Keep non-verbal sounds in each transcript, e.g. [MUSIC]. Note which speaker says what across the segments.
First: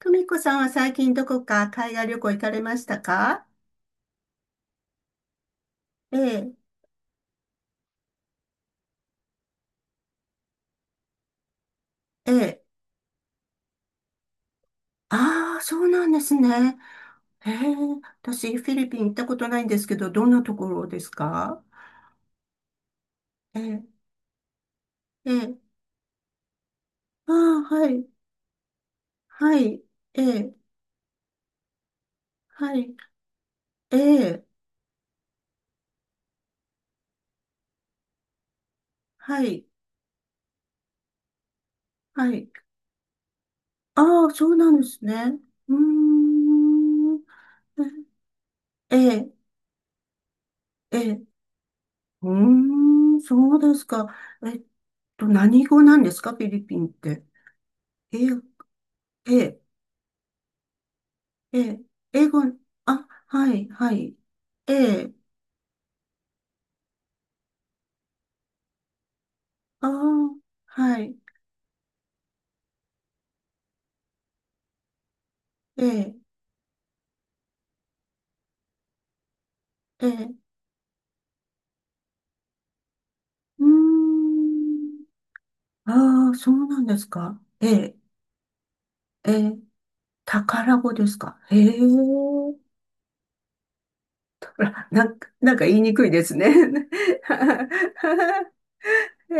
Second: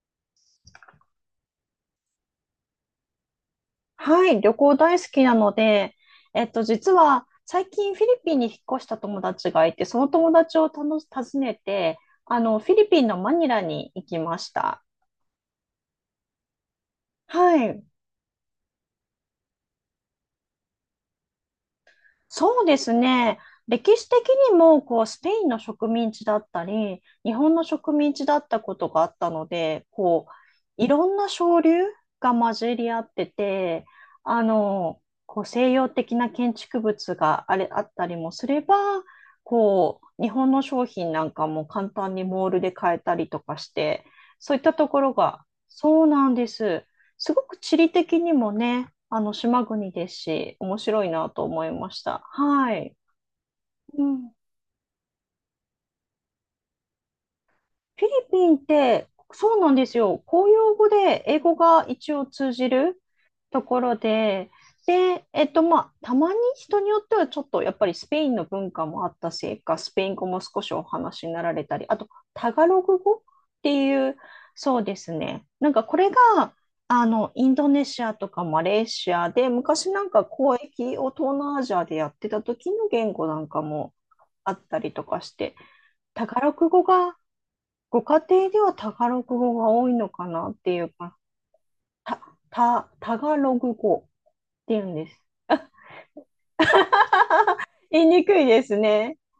Speaker 1: 久美子さんは最近どこか海外旅行行かれましたか？
Speaker 2: はい、旅行大好きなので、
Speaker 1: ええ、
Speaker 2: 実は最近フィリピンに引っ越した友達がいて、その友達を訪ねて、
Speaker 1: ええ。
Speaker 2: フィリピンのマニラに行きました。
Speaker 1: ああ、そうなんですね。ええ、
Speaker 2: はい。
Speaker 1: 私フィリピン行ったことないんですけど、どんなところですか？
Speaker 2: そうですね。
Speaker 1: え
Speaker 2: 歴
Speaker 1: え、
Speaker 2: 史的にも、こう、ス
Speaker 1: え
Speaker 2: ペイン
Speaker 1: え。
Speaker 2: の植民地だったり、
Speaker 1: あ
Speaker 2: 日本
Speaker 1: あ、
Speaker 2: の
Speaker 1: は
Speaker 2: 植
Speaker 1: い、
Speaker 2: 民地だったことがあったの
Speaker 1: はい、
Speaker 2: で、
Speaker 1: え
Speaker 2: こ
Speaker 1: え、
Speaker 2: う、いろんな潮流が混
Speaker 1: は
Speaker 2: じり
Speaker 1: い、
Speaker 2: 合ってて、
Speaker 1: ええ、
Speaker 2: こう、西洋的な建築物があったりもすれば、
Speaker 1: はい、
Speaker 2: こう、日本の商品なんかも簡単に
Speaker 1: は
Speaker 2: モ
Speaker 1: い。
Speaker 2: ールで買えたりとかして、
Speaker 1: ああ、そ
Speaker 2: そ
Speaker 1: う
Speaker 2: ういっ
Speaker 1: な
Speaker 2: た
Speaker 1: んで
Speaker 2: とこ
Speaker 1: す
Speaker 2: ろ
Speaker 1: ね。
Speaker 2: が、
Speaker 1: うー
Speaker 2: そうなんです。
Speaker 1: ん、
Speaker 2: すごく地理的にもね、
Speaker 1: ええ、
Speaker 2: 島国ですし、面
Speaker 1: え
Speaker 2: 白い
Speaker 1: え。
Speaker 2: な
Speaker 1: う
Speaker 2: と思いました。はい。
Speaker 1: ーん、そうです
Speaker 2: う
Speaker 1: か。
Speaker 2: ん。
Speaker 1: えっ何語なんですか、フィリピンって。
Speaker 2: フィ
Speaker 1: え
Speaker 2: リ
Speaker 1: え、
Speaker 2: ピンって、
Speaker 1: え
Speaker 2: そ
Speaker 1: え。
Speaker 2: うなんですよ。公用語で英語
Speaker 1: ええ、
Speaker 2: が一応
Speaker 1: 英語、
Speaker 2: 通じる
Speaker 1: あ、は
Speaker 2: と
Speaker 1: い、
Speaker 2: こ
Speaker 1: は
Speaker 2: ろ
Speaker 1: い。
Speaker 2: で、
Speaker 1: ええ、
Speaker 2: で、まあ、たまに人によってはちょっとやっぱりスペインの文化もあったせいか、
Speaker 1: あ
Speaker 2: スペイン語
Speaker 1: あ、
Speaker 2: も少しお
Speaker 1: はい、
Speaker 2: 話になられたり、あと、タガログ語っていう、そうですね。なんか
Speaker 1: え
Speaker 2: これ
Speaker 1: え、
Speaker 2: が、インドネシアとかマレーシアで、昔な
Speaker 1: え
Speaker 2: んか
Speaker 1: え、
Speaker 2: 交易を東南アジアでやってた時の言語なんか
Speaker 1: うー
Speaker 2: もあったりと
Speaker 1: ん、
Speaker 2: かして、タ
Speaker 1: ああ、
Speaker 2: ガ
Speaker 1: そ
Speaker 2: ロ
Speaker 1: う
Speaker 2: グ
Speaker 1: な
Speaker 2: 語
Speaker 1: んです
Speaker 2: が、
Speaker 1: か。ええ、
Speaker 2: ご家庭ではタガロ
Speaker 1: え
Speaker 2: グ語
Speaker 1: え、
Speaker 2: が多いのかなって
Speaker 1: 宝
Speaker 2: いう
Speaker 1: 語で
Speaker 2: か、
Speaker 1: すか？へえ、
Speaker 2: た、
Speaker 1: [LAUGHS]
Speaker 2: タガログ語っ
Speaker 1: あ
Speaker 2: ていう
Speaker 1: ら
Speaker 2: ん
Speaker 1: な
Speaker 2: で
Speaker 1: ん
Speaker 2: す。
Speaker 1: か、なんか言いにくいですね。[LAUGHS]
Speaker 2: 言いにくいですね。
Speaker 1: へ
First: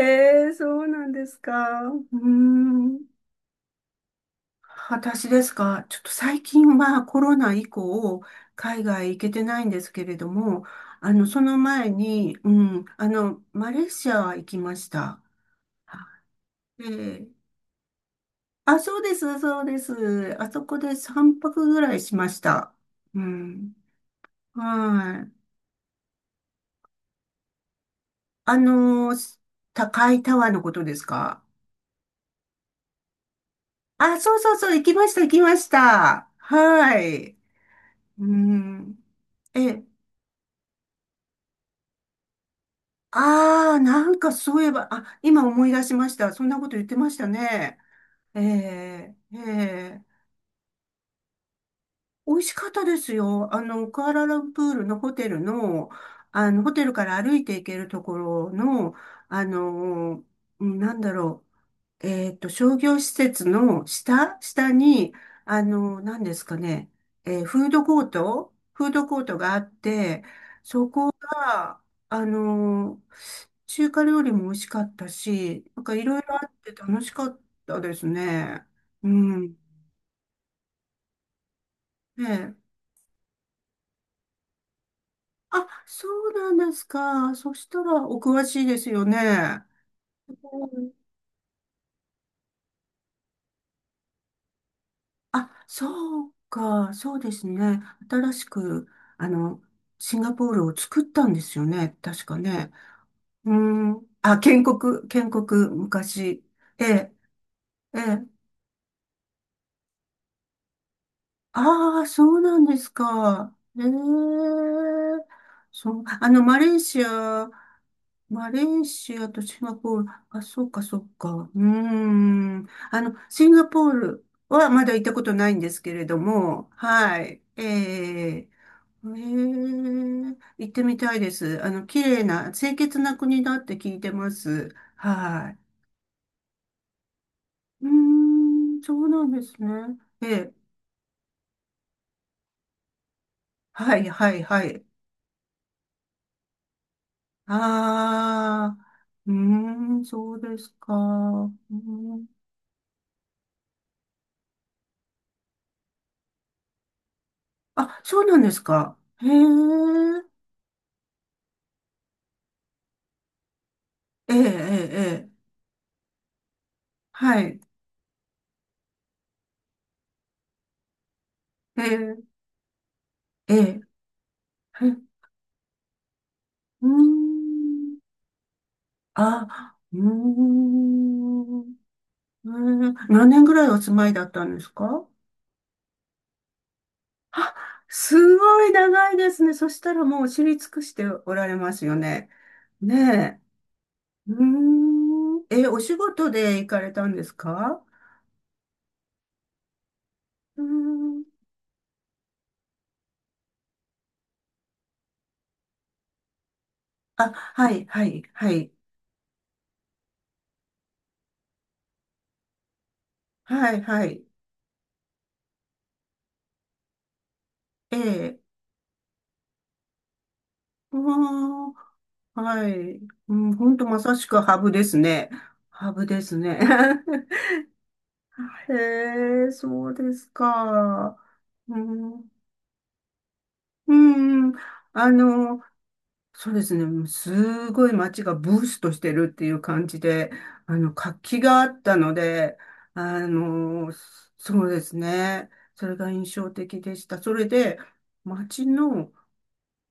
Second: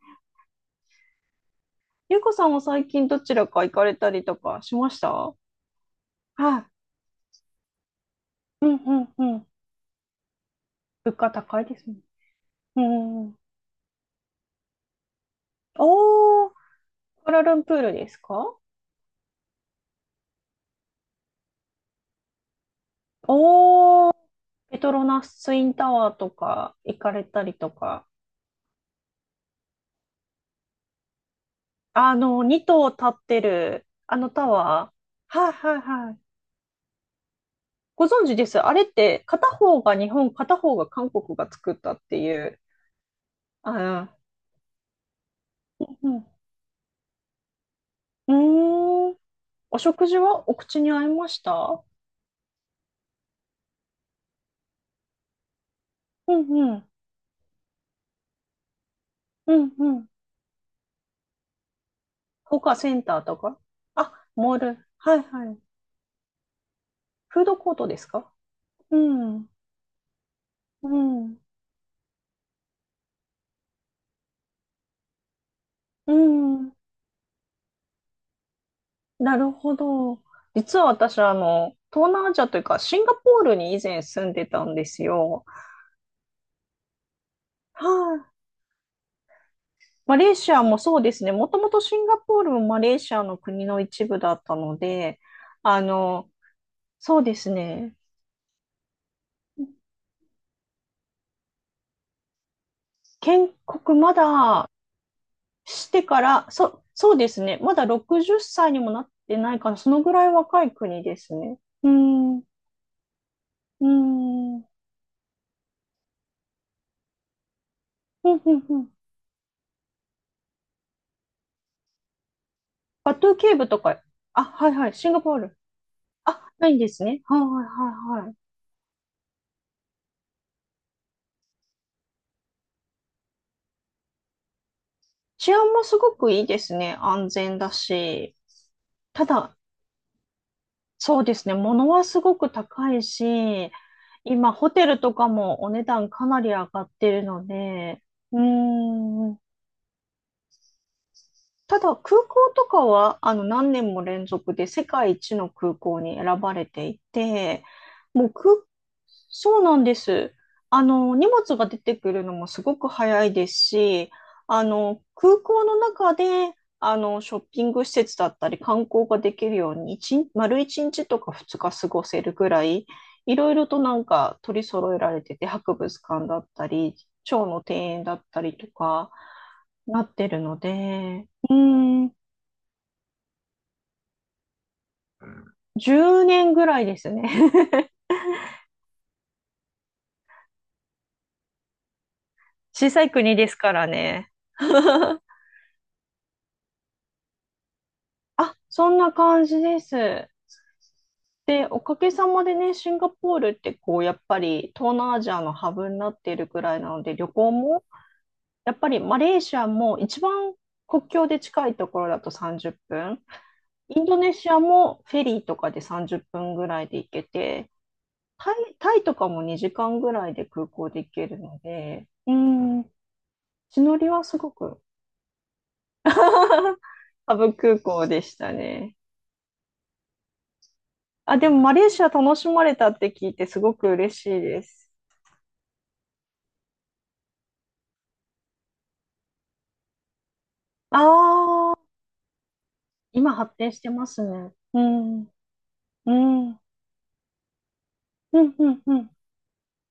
Speaker 1: え、そうなんですか？うー
Speaker 2: ゆうこさんも最近
Speaker 1: ん。
Speaker 2: どちらか行かれたりとかしました？
Speaker 1: 私
Speaker 2: は
Speaker 1: ですか？ちょっと最
Speaker 2: い。
Speaker 1: 近はコロナ以降、
Speaker 2: うん
Speaker 1: 海
Speaker 2: う
Speaker 1: 外
Speaker 2: ん
Speaker 1: 行け
Speaker 2: う
Speaker 1: て
Speaker 2: ん。
Speaker 1: ないんですけれども、あ
Speaker 2: 物
Speaker 1: の、
Speaker 2: 価
Speaker 1: その
Speaker 2: 高いです
Speaker 1: 前
Speaker 2: ね。
Speaker 1: に、う
Speaker 2: う
Speaker 1: ん、あ
Speaker 2: ん。
Speaker 1: の、マレーシアは行きました。は
Speaker 2: おー、ク
Speaker 1: い。で、
Speaker 2: アラルンプールですか？
Speaker 1: あ、そうです、そうです。あそこで3泊ぐらいしました。うん。
Speaker 2: おー、ペトロ
Speaker 1: は
Speaker 2: ナ
Speaker 1: い。
Speaker 2: スインタワーとか行かれたりとか。
Speaker 1: あの、高いタワーのことですか？
Speaker 2: 2棟立ってる、あ
Speaker 1: あ、
Speaker 2: の
Speaker 1: そう
Speaker 2: タ
Speaker 1: そうそう、行
Speaker 2: ワ
Speaker 1: きました、行
Speaker 2: ー。
Speaker 1: き
Speaker 2: はい
Speaker 1: まし
Speaker 2: はいはい。
Speaker 1: た。はい。
Speaker 2: ご
Speaker 1: う
Speaker 2: 存知です。あれっ
Speaker 1: ん。
Speaker 2: て片
Speaker 1: え
Speaker 2: 方
Speaker 1: え。
Speaker 2: が日本、片方が韓国が作ったっていう。
Speaker 1: ああ、な
Speaker 2: あ
Speaker 1: んかそういえば、あ、今思い出
Speaker 2: ー、
Speaker 1: しまし
Speaker 2: う
Speaker 1: た。そんなこと言ってましたね。え
Speaker 2: ん。うー
Speaker 1: え、
Speaker 2: ん。
Speaker 1: え
Speaker 2: お
Speaker 1: え、
Speaker 2: 食事はお口に合いました？
Speaker 1: 美味しかったですよ。あの、クアラルンプールのホテルの、
Speaker 2: う
Speaker 1: あの、ホ
Speaker 2: んう
Speaker 1: テ
Speaker 2: ん。
Speaker 1: ルから歩いて行けるところの、あ
Speaker 2: うんうん。
Speaker 1: の、うん、なんだろう、
Speaker 2: 他
Speaker 1: 商
Speaker 2: セ
Speaker 1: 業
Speaker 2: ン
Speaker 1: 施
Speaker 2: ターと
Speaker 1: 設
Speaker 2: か、
Speaker 1: の
Speaker 2: あ、
Speaker 1: 下、
Speaker 2: モー
Speaker 1: 下
Speaker 2: ル。
Speaker 1: に、
Speaker 2: はいはい。
Speaker 1: あの、何ですかね、
Speaker 2: フード
Speaker 1: フー
Speaker 2: コー
Speaker 1: ド
Speaker 2: トで
Speaker 1: コ
Speaker 2: す
Speaker 1: ー
Speaker 2: か？
Speaker 1: ト、フー
Speaker 2: う
Speaker 1: ドコート
Speaker 2: ん。
Speaker 1: があって、
Speaker 2: うん。
Speaker 1: あの、中華料理も美味しかったし、なんかい
Speaker 2: う
Speaker 1: ろいろあって
Speaker 2: ん。
Speaker 1: 楽しかったですね。う
Speaker 2: なる
Speaker 1: ん。
Speaker 2: ほど。実は私、東
Speaker 1: ね
Speaker 2: 南アジア
Speaker 1: え
Speaker 2: という
Speaker 1: え。
Speaker 2: か、シンガポールに以前住んでたんですよ。
Speaker 1: あ、そうなんですか。そしたら
Speaker 2: は
Speaker 1: お
Speaker 2: い。
Speaker 1: 詳しいですよね。
Speaker 2: マ
Speaker 1: う
Speaker 2: レーシアも
Speaker 1: ん。
Speaker 2: そうですね。もともとシンガポールもマレーシアの国の一部だったので、
Speaker 1: あ、
Speaker 2: あ
Speaker 1: そ
Speaker 2: の、
Speaker 1: うか。そ
Speaker 2: そ
Speaker 1: う
Speaker 2: う
Speaker 1: で
Speaker 2: で
Speaker 1: す
Speaker 2: す
Speaker 1: ね。
Speaker 2: ね。
Speaker 1: 新しく、あの、シンガポールを作ったんですよね。確かね。
Speaker 2: 建
Speaker 1: う
Speaker 2: 国
Speaker 1: ん。
Speaker 2: ま
Speaker 1: あ、建
Speaker 2: だ
Speaker 1: 国、建国、
Speaker 2: してか
Speaker 1: 昔。
Speaker 2: ら、
Speaker 1: え
Speaker 2: そ
Speaker 1: え、
Speaker 2: うですね。まだ
Speaker 1: ええ。
Speaker 2: 60歳にもなってないから、そのぐらい若い国ですね。うー
Speaker 1: ああ、そ
Speaker 2: ん、
Speaker 1: う
Speaker 2: う
Speaker 1: なんですか。ええ。
Speaker 2: ーん、うん、
Speaker 1: そう、あの、
Speaker 2: うん、
Speaker 1: マレ
Speaker 2: う
Speaker 1: ー
Speaker 2: ん。
Speaker 1: シアとシンガポール、あ、そうか、そうか。うーん。あ
Speaker 2: バ
Speaker 1: の、
Speaker 2: トゥー
Speaker 1: シン
Speaker 2: ケー
Speaker 1: ガ
Speaker 2: ブと
Speaker 1: ポー
Speaker 2: か、
Speaker 1: ル
Speaker 2: あ、は
Speaker 1: は
Speaker 2: い
Speaker 1: ま
Speaker 2: は
Speaker 1: だ
Speaker 2: い、
Speaker 1: 行っ
Speaker 2: シン
Speaker 1: た
Speaker 2: ガ
Speaker 1: こと
Speaker 2: ポー
Speaker 1: ない
Speaker 2: ル。
Speaker 1: んですけれど
Speaker 2: あ、な
Speaker 1: も、
Speaker 2: いんです
Speaker 1: は
Speaker 2: ね。は
Speaker 1: い。
Speaker 2: いはい
Speaker 1: ええ
Speaker 2: はい
Speaker 1: え
Speaker 2: はい。
Speaker 1: え。行ってみたいです。あの、綺麗な、清潔な国だって聞いてます。
Speaker 2: 治
Speaker 1: は
Speaker 2: 安もすごくいいですね。安全だ
Speaker 1: い。う
Speaker 2: し。
Speaker 1: ーん、そうな
Speaker 2: た
Speaker 1: んで
Speaker 2: だ、
Speaker 1: すね。ええ。
Speaker 2: そうですね。物はすごく高いし、
Speaker 1: はい、はい、
Speaker 2: 今、
Speaker 1: は
Speaker 2: ホ
Speaker 1: い。
Speaker 2: テルとかもお値段かなり上がってるので、うー
Speaker 1: ああ、うー
Speaker 2: ん、
Speaker 1: ん、そうですか。う
Speaker 2: ただ空
Speaker 1: ん、
Speaker 2: 港とかは何年も連続で世界一の空港に選ばれていて、
Speaker 1: あ、そう
Speaker 2: もう
Speaker 1: なんで
Speaker 2: 空、
Speaker 1: すか。へえ、
Speaker 2: そうなんです。あの荷物が出てくるのもすごく早いですし、
Speaker 1: ええ、え
Speaker 2: あ
Speaker 1: え、
Speaker 2: の
Speaker 1: え
Speaker 2: 空
Speaker 1: え。
Speaker 2: 港の中であのショ
Speaker 1: は
Speaker 2: ッ
Speaker 1: い。
Speaker 2: ピング施設だったり観光ができるように丸1日とか2日
Speaker 1: え
Speaker 2: 過ごせ
Speaker 1: え、
Speaker 2: るぐらい、いろ
Speaker 1: え
Speaker 2: いろと
Speaker 1: え、
Speaker 2: なんか取り
Speaker 1: へ、
Speaker 2: 揃えられてて、博物館だった
Speaker 1: うー
Speaker 2: り、蝶の庭
Speaker 1: ん、
Speaker 2: 園だったりとか、
Speaker 1: あ、うー
Speaker 2: なってるので、うー
Speaker 1: ん、
Speaker 2: ん、
Speaker 1: ええ、何年ぐらいお住まいだったんですか？
Speaker 2: 10年ぐらいですね。
Speaker 1: あ、
Speaker 2: [LAUGHS]
Speaker 1: すごい長いですね。そしたらもう知り尽くしておられますよね。
Speaker 2: 小さい国
Speaker 1: ね
Speaker 2: ですからね。
Speaker 1: え。うー
Speaker 2: [LAUGHS]
Speaker 1: ん、え、お仕事で行かれたんですか？
Speaker 2: あ、そんな感じです。
Speaker 1: うーん。
Speaker 2: で、おかげさまでね、シンガポールってこう、やっぱり東南アジアのハブになっているぐらいなので、旅
Speaker 1: あ、
Speaker 2: 行
Speaker 1: はい、
Speaker 2: も、
Speaker 1: はい、はい、
Speaker 2: やっぱりマレーシアも一番国境で近いところだと30分、
Speaker 1: はい、
Speaker 2: イ
Speaker 1: は
Speaker 2: ンド
Speaker 1: い、
Speaker 2: ネシアもフェリーとかで30分ぐらいで行けて、
Speaker 1: ええ、
Speaker 2: タイとかも2時間ぐらいで空港
Speaker 1: う
Speaker 2: で
Speaker 1: ー
Speaker 2: 行けるの
Speaker 1: ん、
Speaker 2: で、う
Speaker 1: は
Speaker 2: ん、
Speaker 1: い、うん、ほん
Speaker 2: 地
Speaker 1: と
Speaker 2: 乗
Speaker 1: ま
Speaker 2: り
Speaker 1: さ
Speaker 2: は
Speaker 1: し
Speaker 2: す
Speaker 1: く
Speaker 2: ご
Speaker 1: ハブ
Speaker 2: く
Speaker 1: ですね。ハブですね。
Speaker 2: [LAUGHS] ハ
Speaker 1: [LAUGHS]
Speaker 2: ブ空港でした
Speaker 1: へ
Speaker 2: ね。
Speaker 1: え、そうですか。
Speaker 2: あ、でもマ
Speaker 1: う
Speaker 2: レーシア
Speaker 1: ん、
Speaker 2: 楽しまれたって聞いてすごく
Speaker 1: う
Speaker 2: 嬉しい
Speaker 1: ん、
Speaker 2: です。
Speaker 1: あの、そうですね、すごい街がブーストしてるっていう感じで、あの、
Speaker 2: あ
Speaker 1: 活気があ
Speaker 2: あ、
Speaker 1: ったので、あ
Speaker 2: 今発展して
Speaker 1: の、
Speaker 2: ますね。
Speaker 1: そうで
Speaker 2: う
Speaker 1: す
Speaker 2: ん、う
Speaker 1: ね、それが印
Speaker 2: ん、
Speaker 1: 象
Speaker 2: うん、
Speaker 1: 的でした。それで、
Speaker 2: うん、
Speaker 1: 街
Speaker 2: うん。
Speaker 1: の、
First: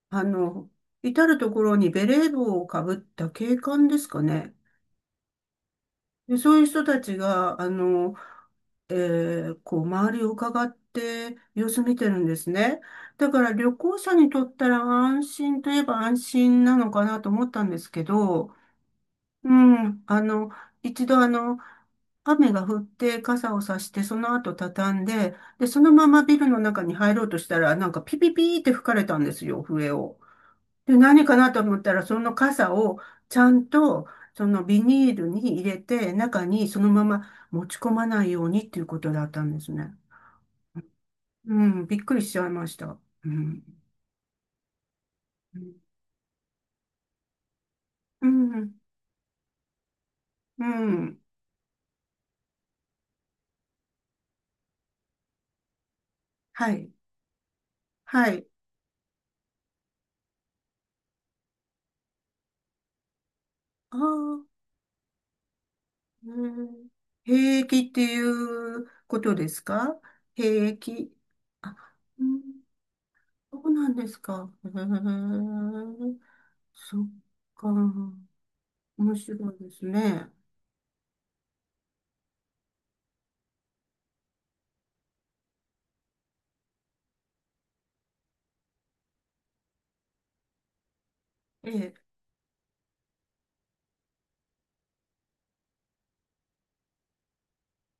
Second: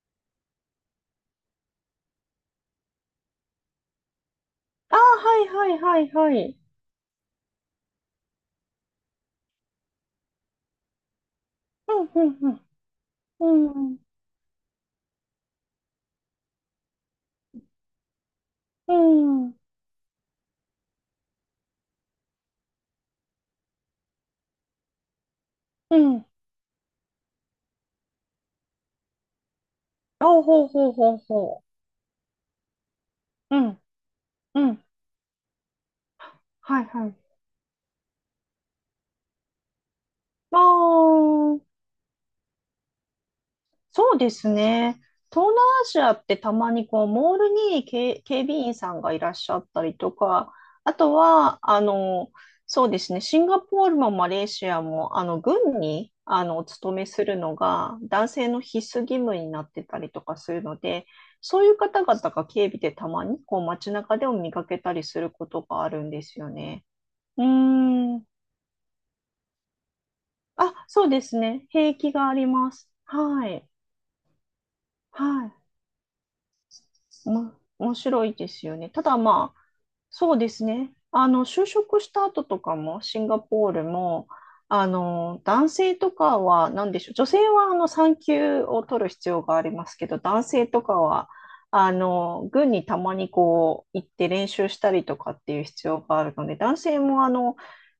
Speaker 1: あの、至るところにベレー帽をかぶった警官ですかね。
Speaker 2: ああ、はいはいはい
Speaker 1: で、
Speaker 2: は
Speaker 1: そ
Speaker 2: い。
Speaker 1: ういう人たちが、あの、えこう、周りを伺って様子
Speaker 2: う
Speaker 1: 見て
Speaker 2: ん、
Speaker 1: るん
Speaker 2: う
Speaker 1: で
Speaker 2: ん、
Speaker 1: すね。だか
Speaker 2: う
Speaker 1: ら旅
Speaker 2: ん、うん、
Speaker 1: 行者にとったら安心といえば安心なのかなと思ったんですけど、
Speaker 2: う
Speaker 1: う
Speaker 2: ん、
Speaker 1: ん、あの、一度あの、雨が降って傘をさして、その後畳んで、で、その
Speaker 2: う
Speaker 1: まま
Speaker 2: ん。
Speaker 1: ビルの中に入ろうとしたら、なんかピピピーって吹かれたんですよ、笛を。
Speaker 2: あ、ほうほう
Speaker 1: で、
Speaker 2: ほう
Speaker 1: 何かなと
Speaker 2: ほ
Speaker 1: 思ったら、その傘をちゃ
Speaker 2: う。う
Speaker 1: ん
Speaker 2: ん、
Speaker 1: と、その
Speaker 2: う
Speaker 1: ビ
Speaker 2: ん。
Speaker 1: ニールに入れて、中にそ
Speaker 2: はい
Speaker 1: のま
Speaker 2: はい。
Speaker 1: ま持ち込まないようにっていうことだったんですね。
Speaker 2: あ
Speaker 1: う
Speaker 2: あ。
Speaker 1: ん、びっくりしちゃいました。うん。
Speaker 2: そうですね。東南アジアってたまにこうモールに
Speaker 1: う
Speaker 2: 警備
Speaker 1: ん、
Speaker 2: 員さんがいらっしゃったりとか、
Speaker 1: う
Speaker 2: あと
Speaker 1: ん、
Speaker 2: は、そうですね、シンガポールもマレーシアも、軍に、お
Speaker 1: はい、
Speaker 2: 勤めするのが
Speaker 1: は
Speaker 2: 男
Speaker 1: い。
Speaker 2: 性の必須義務になってたりとかするので、そういう方々が警備でたまにこう街
Speaker 1: あ
Speaker 2: 中でも
Speaker 1: あ、
Speaker 2: 見かけたりすることがあるんです
Speaker 1: う
Speaker 2: よね。
Speaker 1: ん。
Speaker 2: う
Speaker 1: 兵役って
Speaker 2: ー
Speaker 1: い
Speaker 2: ん。
Speaker 1: うことですか？兵
Speaker 2: あ、そう
Speaker 1: 役。
Speaker 2: ですね。
Speaker 1: あ、
Speaker 2: 兵役
Speaker 1: う
Speaker 2: があ
Speaker 1: ん、
Speaker 2: ります。は
Speaker 1: そ
Speaker 2: い。
Speaker 1: うなんですか。[LAUGHS] へえ、
Speaker 2: はい。
Speaker 1: そっ
Speaker 2: も、
Speaker 1: か。
Speaker 2: 面白いですよね。た
Speaker 1: 面
Speaker 2: だ
Speaker 1: 白
Speaker 2: ま
Speaker 1: い
Speaker 2: あ、
Speaker 1: ですね。
Speaker 2: そうですね。就職した後とかも、シンガポールも、男性とかは、なんでしょう。女性は、産休を取る必要がありますけど、男性とかは、
Speaker 1: ええ。
Speaker 2: 軍にたまにこう、行って練習したりとかっていう必要があるので、男性も、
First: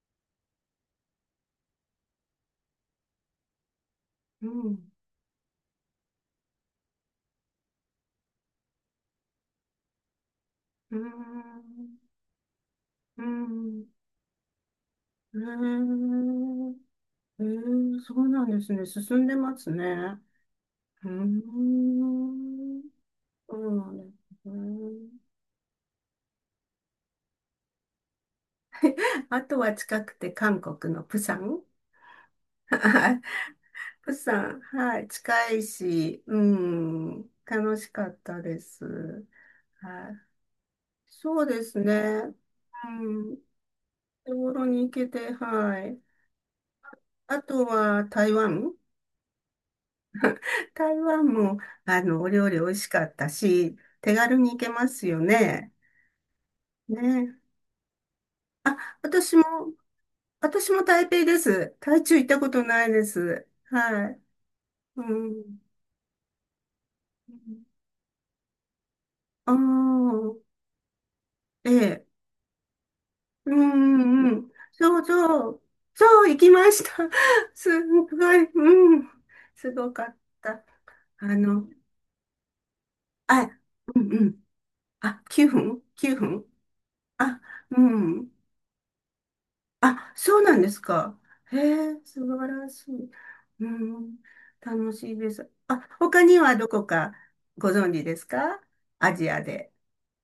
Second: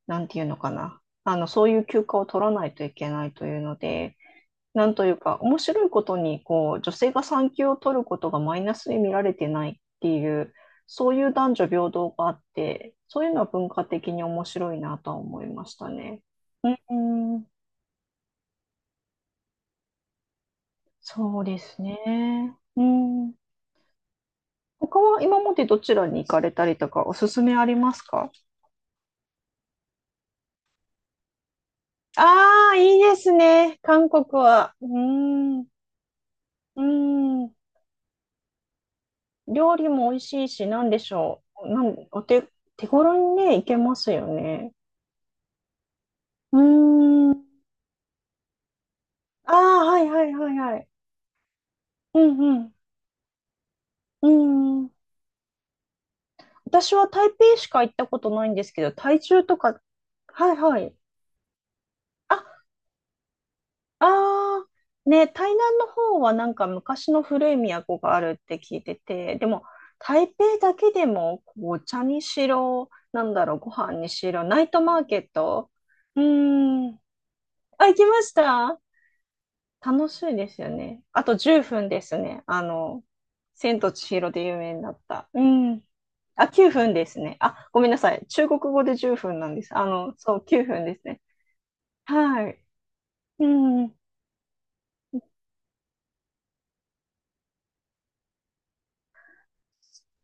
Speaker 2: なんていうのかな。そういう休暇を取らないといけないというので、
Speaker 1: う
Speaker 2: な
Speaker 1: ん、
Speaker 2: んというか、面白いことに、こう、女性が産休を取ることがマイナスに見られてないっていう、
Speaker 1: う
Speaker 2: そういう男女平
Speaker 1: ん、
Speaker 2: 等があって、
Speaker 1: う
Speaker 2: そういうのは文
Speaker 1: ん、
Speaker 2: 化的に面白いなとは
Speaker 1: う
Speaker 2: 思いましたね。
Speaker 1: ん、
Speaker 2: う
Speaker 1: う
Speaker 2: ん、
Speaker 1: ん、うん、そうなんですね。進んでますね。う
Speaker 2: そうですね。
Speaker 1: ん、
Speaker 2: うん。
Speaker 1: そうなんです
Speaker 2: 他
Speaker 1: ね。
Speaker 2: は今までどちらに行かれたりとか、おすすめありますか？
Speaker 1: あとは近くて韓国のプサン。
Speaker 2: ああ、いいで
Speaker 1: [LAUGHS]
Speaker 2: すね。韓
Speaker 1: プ
Speaker 2: 国
Speaker 1: サン、
Speaker 2: は。う
Speaker 1: は
Speaker 2: ー
Speaker 1: い、近
Speaker 2: ん。
Speaker 1: い
Speaker 2: う
Speaker 1: し、う
Speaker 2: ー
Speaker 1: ん、
Speaker 2: ん。
Speaker 1: 楽しかったです。
Speaker 2: 料理も
Speaker 1: は
Speaker 2: 美
Speaker 1: い、
Speaker 2: 味しいし、なんでしょ
Speaker 1: そうで
Speaker 2: う。
Speaker 1: す
Speaker 2: なん、お
Speaker 1: ね。
Speaker 2: 手、手
Speaker 1: う
Speaker 2: 頃
Speaker 1: ん、
Speaker 2: にね、行けますよ
Speaker 1: 手頃
Speaker 2: ね。
Speaker 1: に行けて、はい。
Speaker 2: うー
Speaker 1: あ
Speaker 2: ん。
Speaker 1: とは台湾。
Speaker 2: ああ、はいはいはいはい。
Speaker 1: 台湾も、あ
Speaker 2: う
Speaker 1: の、お料理美
Speaker 2: ん
Speaker 1: 味しかったし、手
Speaker 2: う
Speaker 1: 軽に行け
Speaker 2: ん。う
Speaker 1: ま
Speaker 2: ん。
Speaker 1: すよね。
Speaker 2: 私は台
Speaker 1: ね。
Speaker 2: 北しか行ったことないんですけど、
Speaker 1: あ、
Speaker 2: 台
Speaker 1: 私も、
Speaker 2: 中とか、はい
Speaker 1: 私
Speaker 2: は
Speaker 1: も
Speaker 2: い。
Speaker 1: 台北です。台中行った
Speaker 2: あ、
Speaker 1: ことないです。
Speaker 2: あ
Speaker 1: はい。う
Speaker 2: あ、ね、台
Speaker 1: ん。
Speaker 2: 南の方はなんか昔の古い都があるって聞いてて、で
Speaker 1: あ
Speaker 2: も
Speaker 1: あ、
Speaker 2: 台北だけでもこう
Speaker 1: え
Speaker 2: お茶
Speaker 1: え。
Speaker 2: にしろ、なんだ
Speaker 1: う
Speaker 2: ろう、ご
Speaker 1: ん
Speaker 2: 飯に
Speaker 1: う
Speaker 2: し
Speaker 1: んう
Speaker 2: ろ、
Speaker 1: ん。
Speaker 2: ナイト
Speaker 1: そ
Speaker 2: マ
Speaker 1: う
Speaker 2: ーケッ
Speaker 1: そう。
Speaker 2: ト。うー
Speaker 1: そう、行きまし
Speaker 2: ん。
Speaker 1: た。[LAUGHS] す
Speaker 2: あ、行
Speaker 1: ん
Speaker 2: きま
Speaker 1: ご
Speaker 2: し
Speaker 1: い。
Speaker 2: た？
Speaker 1: うん。すごか
Speaker 2: 楽
Speaker 1: っ
Speaker 2: しいです
Speaker 1: た。
Speaker 2: よね。あと
Speaker 1: あ
Speaker 2: 10
Speaker 1: の、
Speaker 2: 分ですね。
Speaker 1: あ、
Speaker 2: 千と
Speaker 1: う
Speaker 2: 千
Speaker 1: んう
Speaker 2: 尋
Speaker 1: ん。
Speaker 2: で有名になっ
Speaker 1: あ、
Speaker 2: た。う
Speaker 1: 9分
Speaker 2: ん。
Speaker 1: ?9 分。
Speaker 2: あ、9分ですね。
Speaker 1: あ、
Speaker 2: あ、ご
Speaker 1: う
Speaker 2: めんなさい。
Speaker 1: ん。
Speaker 2: 中国語で10分なんです。
Speaker 1: あ、
Speaker 2: そ
Speaker 1: そう
Speaker 2: う、
Speaker 1: なん
Speaker 2: 9
Speaker 1: です
Speaker 2: 分です
Speaker 1: か。
Speaker 2: ね。
Speaker 1: へえ、素
Speaker 2: は
Speaker 1: 晴
Speaker 2: い。
Speaker 1: らしい。
Speaker 2: う
Speaker 1: う
Speaker 2: ん。
Speaker 1: ん、楽しいです。あ、他にはどこかご存知ですか？アジアで。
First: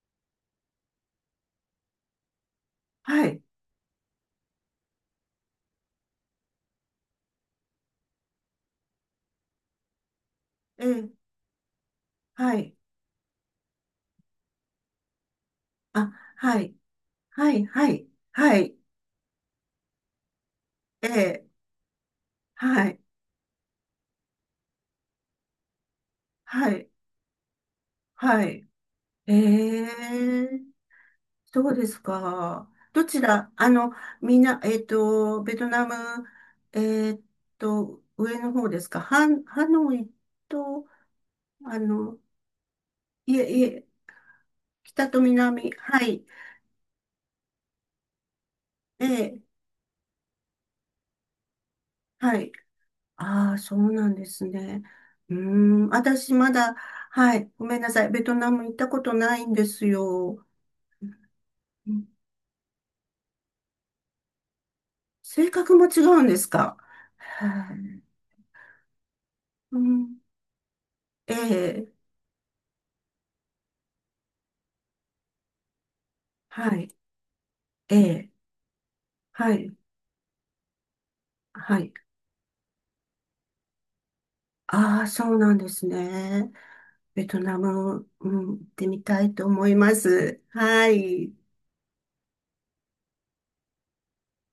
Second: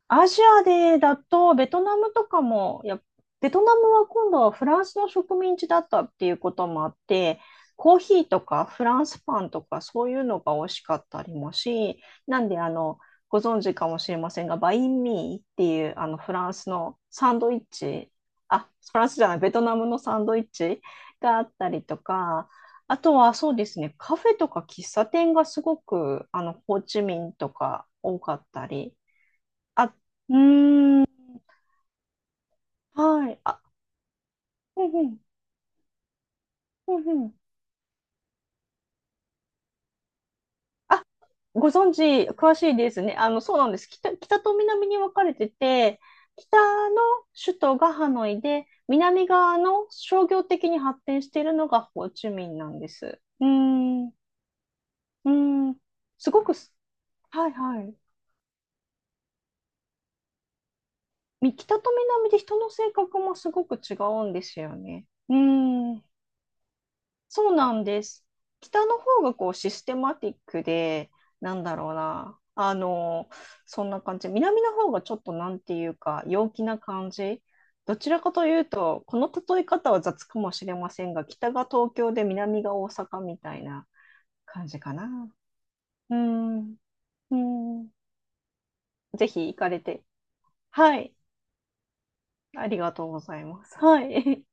Speaker 2: アジアでだと、ベトナムとかも、いや、
Speaker 1: はい。
Speaker 2: ベトナムは今度はフランスの植民地だったっていうこともあって、コーヒーとかフランスパンとかそういうのが美味し
Speaker 1: え
Speaker 2: かっ
Speaker 1: え、
Speaker 2: たりもし、なん
Speaker 1: は
Speaker 2: で
Speaker 1: い。
Speaker 2: ご存知かもしれませんが、バインミーっていうあ
Speaker 1: あ、
Speaker 2: のフラン
Speaker 1: は
Speaker 2: ス
Speaker 1: い。
Speaker 2: のサン
Speaker 1: は
Speaker 2: ドイッ
Speaker 1: い、はい。
Speaker 2: チ、
Speaker 1: は
Speaker 2: あ、
Speaker 1: い。
Speaker 2: フランスじゃない、ベトナムのサンドイッチ
Speaker 1: え
Speaker 2: があ
Speaker 1: え、
Speaker 2: ったりとか、
Speaker 1: は
Speaker 2: あ
Speaker 1: い。
Speaker 2: とはそうですね、カフェとか喫茶店がすごくあの
Speaker 1: は
Speaker 2: ホー
Speaker 1: い。
Speaker 2: チミンとか多か
Speaker 1: は
Speaker 2: っ
Speaker 1: い。
Speaker 2: たり、
Speaker 1: え
Speaker 2: あ、
Speaker 1: え、
Speaker 2: うーん、
Speaker 1: そうですか。どち
Speaker 2: はい。
Speaker 1: ら、
Speaker 2: あ、
Speaker 1: あの、みんな、
Speaker 2: うんうん、
Speaker 1: ベトナム、
Speaker 2: うん
Speaker 1: えっ
Speaker 2: うん。
Speaker 1: 上の方ですか。ハノイと、
Speaker 2: あ、ご
Speaker 1: あ
Speaker 2: 存知、
Speaker 1: の、
Speaker 2: 詳しいですね。
Speaker 1: いえ
Speaker 2: そう
Speaker 1: い
Speaker 2: なんで
Speaker 1: え、
Speaker 2: す。北と南に
Speaker 1: 北
Speaker 2: 分
Speaker 1: と
Speaker 2: かれて
Speaker 1: 南。
Speaker 2: て、
Speaker 1: はい。
Speaker 2: 北の首都がハノイで、
Speaker 1: え
Speaker 2: 南
Speaker 1: え、
Speaker 2: 側の商業的に発展しているのがホーチ
Speaker 1: は
Speaker 2: ミ
Speaker 1: い。
Speaker 2: ンなんです。うー
Speaker 1: ああ、そうな
Speaker 2: ん、う
Speaker 1: んですね。
Speaker 2: ー
Speaker 1: うー
Speaker 2: ん、
Speaker 1: ん、
Speaker 2: す
Speaker 1: 私
Speaker 2: ご
Speaker 1: ま
Speaker 2: くす、
Speaker 1: だ、は
Speaker 2: は
Speaker 1: い。
Speaker 2: い
Speaker 1: ごめ
Speaker 2: は
Speaker 1: んな
Speaker 2: い。
Speaker 1: さい。ベトナム行ったことないんですよ。
Speaker 2: 北と
Speaker 1: うん、
Speaker 2: 南で人の性格もすごく違うんですよね。うー
Speaker 1: 性格も違
Speaker 2: ん、
Speaker 1: うんですか？
Speaker 2: そう
Speaker 1: は
Speaker 2: なん
Speaker 1: い。
Speaker 2: です。北の方がこうシ
Speaker 1: う
Speaker 2: ステマ
Speaker 1: ん、
Speaker 2: ティックで、
Speaker 1: え
Speaker 2: なんだろ
Speaker 1: え、
Speaker 2: うな、そんな感じ。南の方がちょっとなんていうか、陽気
Speaker 1: は
Speaker 2: な
Speaker 1: い。
Speaker 2: 感じ。
Speaker 1: え
Speaker 2: どちら
Speaker 1: え、
Speaker 2: かというと、この
Speaker 1: は
Speaker 2: 例え
Speaker 1: い。
Speaker 2: 方は雑かもしれませんが、北が
Speaker 1: はい。
Speaker 2: 東京で南が大阪みたいな感じか
Speaker 1: ああ、
Speaker 2: な。
Speaker 1: そうなんです
Speaker 2: う
Speaker 1: ね。
Speaker 2: ん、
Speaker 1: ベ
Speaker 2: う
Speaker 1: トナ
Speaker 2: ん。
Speaker 1: ム、うん、行ってみた
Speaker 2: ぜ
Speaker 1: いと
Speaker 2: ひ行
Speaker 1: 思
Speaker 2: か
Speaker 1: い
Speaker 2: れ
Speaker 1: ま
Speaker 2: て。
Speaker 1: す。は
Speaker 2: はい。
Speaker 1: い。
Speaker 2: ありがとうございます。はい。